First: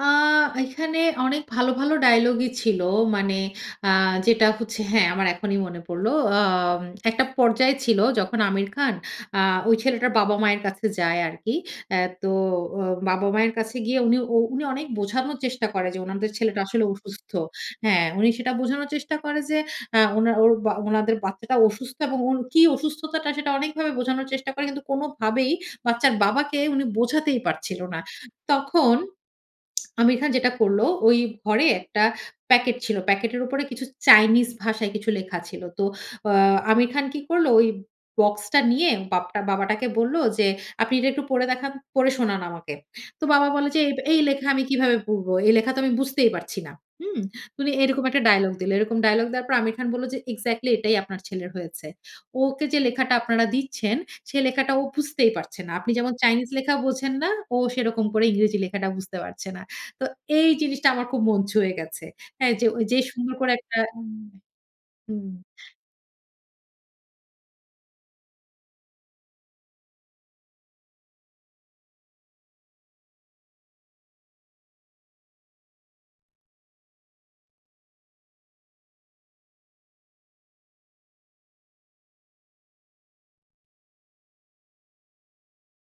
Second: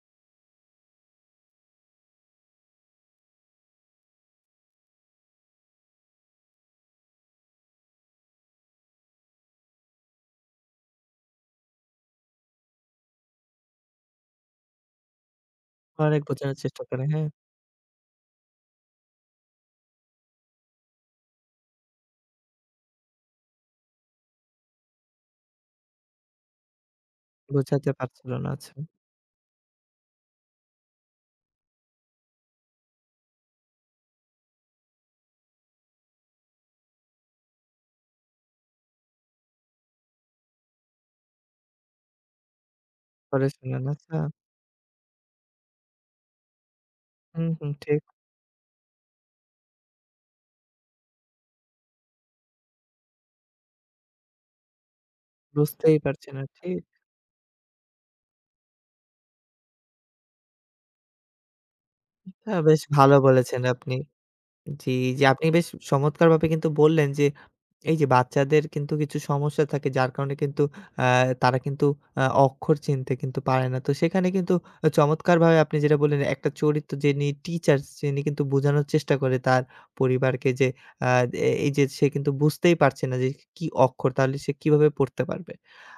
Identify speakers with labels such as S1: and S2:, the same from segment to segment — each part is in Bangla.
S1: আ এখানে অনেক ভালো, ভালো ডায়ালগই ছিল। মানে আ যেটা হচ্ছে হ্যাঁ, আমার এখনই মনে পড়ল। আম একটা পর্যায়ে ছিল, যখন 'আমির খান' আ ওই ছেলেটার বাবা-মায়ের কাছে যায় আরকি। আ তো আ বাবা-মায়ের কাছে গিয়ে উনি, ও উনি অনেক বোঝানোর চেষ্টা করে, যে
S2: অনেক
S1: উনাদের
S2: বোঝানোর
S1: ছেলেটা
S2: চেষ্টা
S1: আসলে
S2: করলেন। হ্যাঁ।
S1: অসুস্থ হ্যাঁ, উনি সেটা বোঝানোর চেষ্টা করে, যে আ ওনা ওর বা ওনাদের বাচ্চাটা অসুস্থ এবং ওর কি অসুস্থতাটা? সেটা অনেকভাবে বোঝানোর চেষ্টা করে, কিন্তু কোনভাবেই বাচ্চার বাবাকে উনি বোঝাতেই পারছিল
S2: বোঝাতে
S1: না।
S2: পারছিল না। আচ্ছা।
S1: তখন আমির খান যেটা করল, ওই ঘরে একটা প্যাকেট ছিল। প্যাকেটের উপরে কিছু চাইনিজ ভাষায় কিছু লেখা ছিল। তো আ 'আমির খান' কি করল? ঐ বক্সটা নিয়ে বাপটা বাবাটাকে বলল, যে "আপনি এটা একটু পড়ে দেখান, পড়ে শোনান আমাকে।" তো বাবা
S2: পড়ে
S1: বলল যে,
S2: শোনান।
S1: "এব
S2: আচ্ছা।
S1: এই লেখা আমি কিভাবে পড়ব। এই লেখা তো আমি বুঝতেই পারছি না।" হুম?
S2: হুম,
S1: উনি
S2: হুম। ঠিক।
S1: এরকম একটা ডায়ালগ দিলো। এরকম ডায়ালগ দেওয়ার পর আমির খান বলল, যে "এক্সাক্টলি! এটাই আপনার ছেলের হয়েছে। ওকে যে লেখাটা আপনারা দিচ্ছেন, সে লেখাটা ও বুঝতেই পারছে না। আপনি
S2: বুঝতেই
S1: যেমন
S2: পারছে না।
S1: চাইনিজ লেখা
S2: ঠিক।
S1: বোঝেন না, ও সেরকম করে ইংরেজি লেখাটা বুঝতে পারছে না।" তো এই জিনিসটা আমার খুব মন ছুয়ে গেছে।
S2: এটা
S1: হ্যাঁ, যে
S2: বেশ
S1: ঐযে
S2: ভালো
S1: সুন্দর করে
S2: বলেছেন
S1: একটা
S2: আপনি
S1: উম
S2: জ্বি, এইযে
S1: হুম।
S2: আপনি বেশ চমৎকারভাবে কিন্তু বললেন, যে এই যে বাচ্চাদের কিন্তু কিছু সমস্যা থাকে, যার কারণে কিন্তু আ তারা কিন্তু আ অক্ষর চিনতে কিন্তু পারে না। তো সেখানে কিন্তু চমৎকারভাবে আপনি যেটা বললেন, একটা চরিত্র যিনি টিচার্স যিনি, কিন্তু বোঝানোর চেষ্টা করে, তার পরিবারকে যে আ এ এই যে সে কিন্তু বুঝতেই পারছে না, যে কি অক্ষর? তাহলে সে কিভাবে পড়তে পারবে।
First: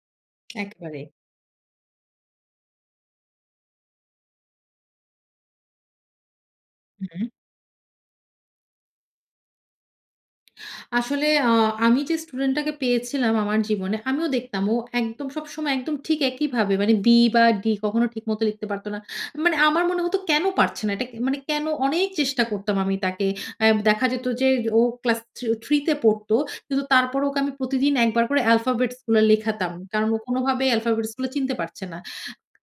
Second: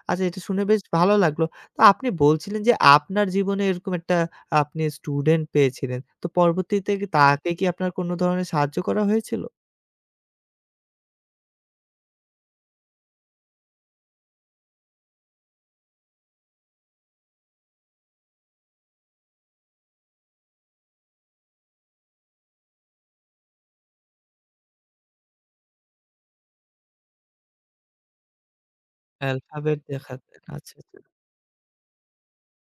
S2: আচ্ছা, এটা শুনে বেশ
S1: একেবারে।
S2: ভালো লাগলো। তো আপনি বলছিলেন, যে আপনার জীবনে এরকম একটা আপনি স্টুডেন্ট পেয়েছিলেন। তো পরবর্তীতে
S1: হুম।
S2: তাকে কি আপনার কোন ধরনের সাহায্য করা হয়েছিল?
S1: আসলে আ আমি যে স্টুডেন্ট টাকে পেয়েছিলাম, আমার জীবনে আমিও দেখতাম। ও একদম, সবসময় একদম ঠিক একইভাবে মানে B বা D কখনো ঠিক মত লিখতে পারত না। মানে আমার মনে হতো "কেন পারছে না? এটা কে মানে কেন?" অনেক চেষ্টা করতাম আমি তাকে আ দেখা যেত যে ও ক্লাস থিউ 3 তে পড়ত। কিন্তু তারপরে ওকে আমি প্রতিদিন ১ বার করে আলফাবেটস গুলা লেখাতাম।
S2: অ্যালফাবেট
S1: কারণ ও
S2: দেখাতেন।
S1: কোনভাবেই
S2: আচ্ছা, আচ্ছা।
S1: আলফাবেটস গুলো চিনতে পারছে না।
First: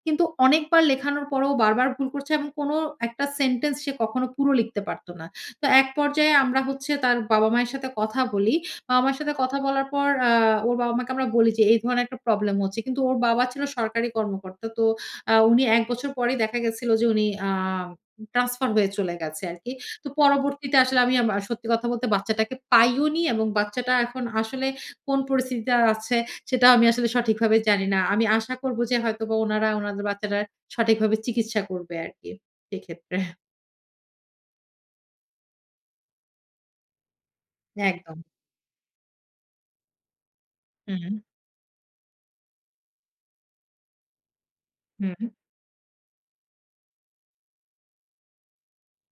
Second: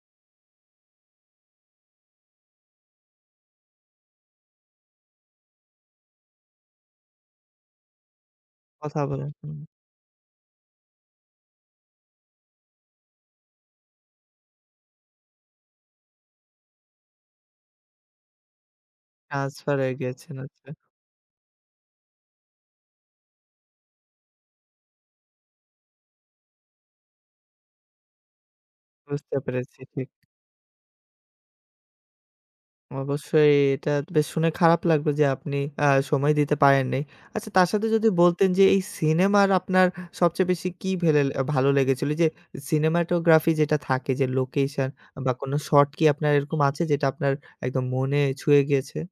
S1: কিন্তু অনেকবার লেখানোর পর ও বারবার ভুল করছে, এবং কোন ১ টা সেন্টেন্স, সে কখনো পুরো লিখতে পারত না। তো এক পর্যায়ে আমরা হচ্ছে, তার বাবা-মায়ের সাথে কথা বলি।
S2: কথা
S1: বাবা-মায়ের
S2: বলেন।
S1: সাথে কথা
S2: হুম।
S1: বলার পর, আ ওর বাবা-মাকে আমরা বলি যে, এই ধরনের একটা প্রবলেম হচ্ছে। কিন্তু ওর বাবা ছিল সরকারি কর্মকর্তা। তো আ উনি ১ বছর পরেই দেখা গেছিল যে, উনি আ ট্রান্সফার হয়ে চলে গেছে আরকি।
S2: ট্রান্সফার হয়ে
S1: তো
S2: গিয়েছেন। আচ্ছা।
S1: পরবর্তীতে আসলে আমা সত্যি কথা বলতে, বাচ্চাটাকে পাইওনি, এবং বাচ্চাটা এখন আসলে কোন পরিস্থিতিতে আছে? সেটা আমি আসলে সঠিকভাবে জানি না। আমি আশা করব যে, হয়তোবা
S2: বুঝতে
S1: উনারা
S2: পেরেছি।
S1: উনাদের
S2: ঠিক।
S1: বাচ্চাটা সঠিকভাবে চিকিৎসা করবে আরকি। সেক্ষেত্রে।
S2: অবশ্যই, এটা বেশ শুনে খারাপ লাগলো যে, আপনি আ সময় দিতে পারেন নাই। আচ্ছা তার সাথে যদি
S1: একদম।
S2: বলতেন যে, এই সিনেমার আপনার সবচেয়ে বেশি কি
S1: হুম।
S2: ভেলেল আ ভালো লেগেছিল? যে, সিনেমাটোগ্রাফি যেটা থাকে, যে লোকেশন
S1: হুম।
S2: বা কোন শট কি আপনার এরকম আছে, যেটা আপনার একদম মনে ছুঁয়ে গিয়েছে?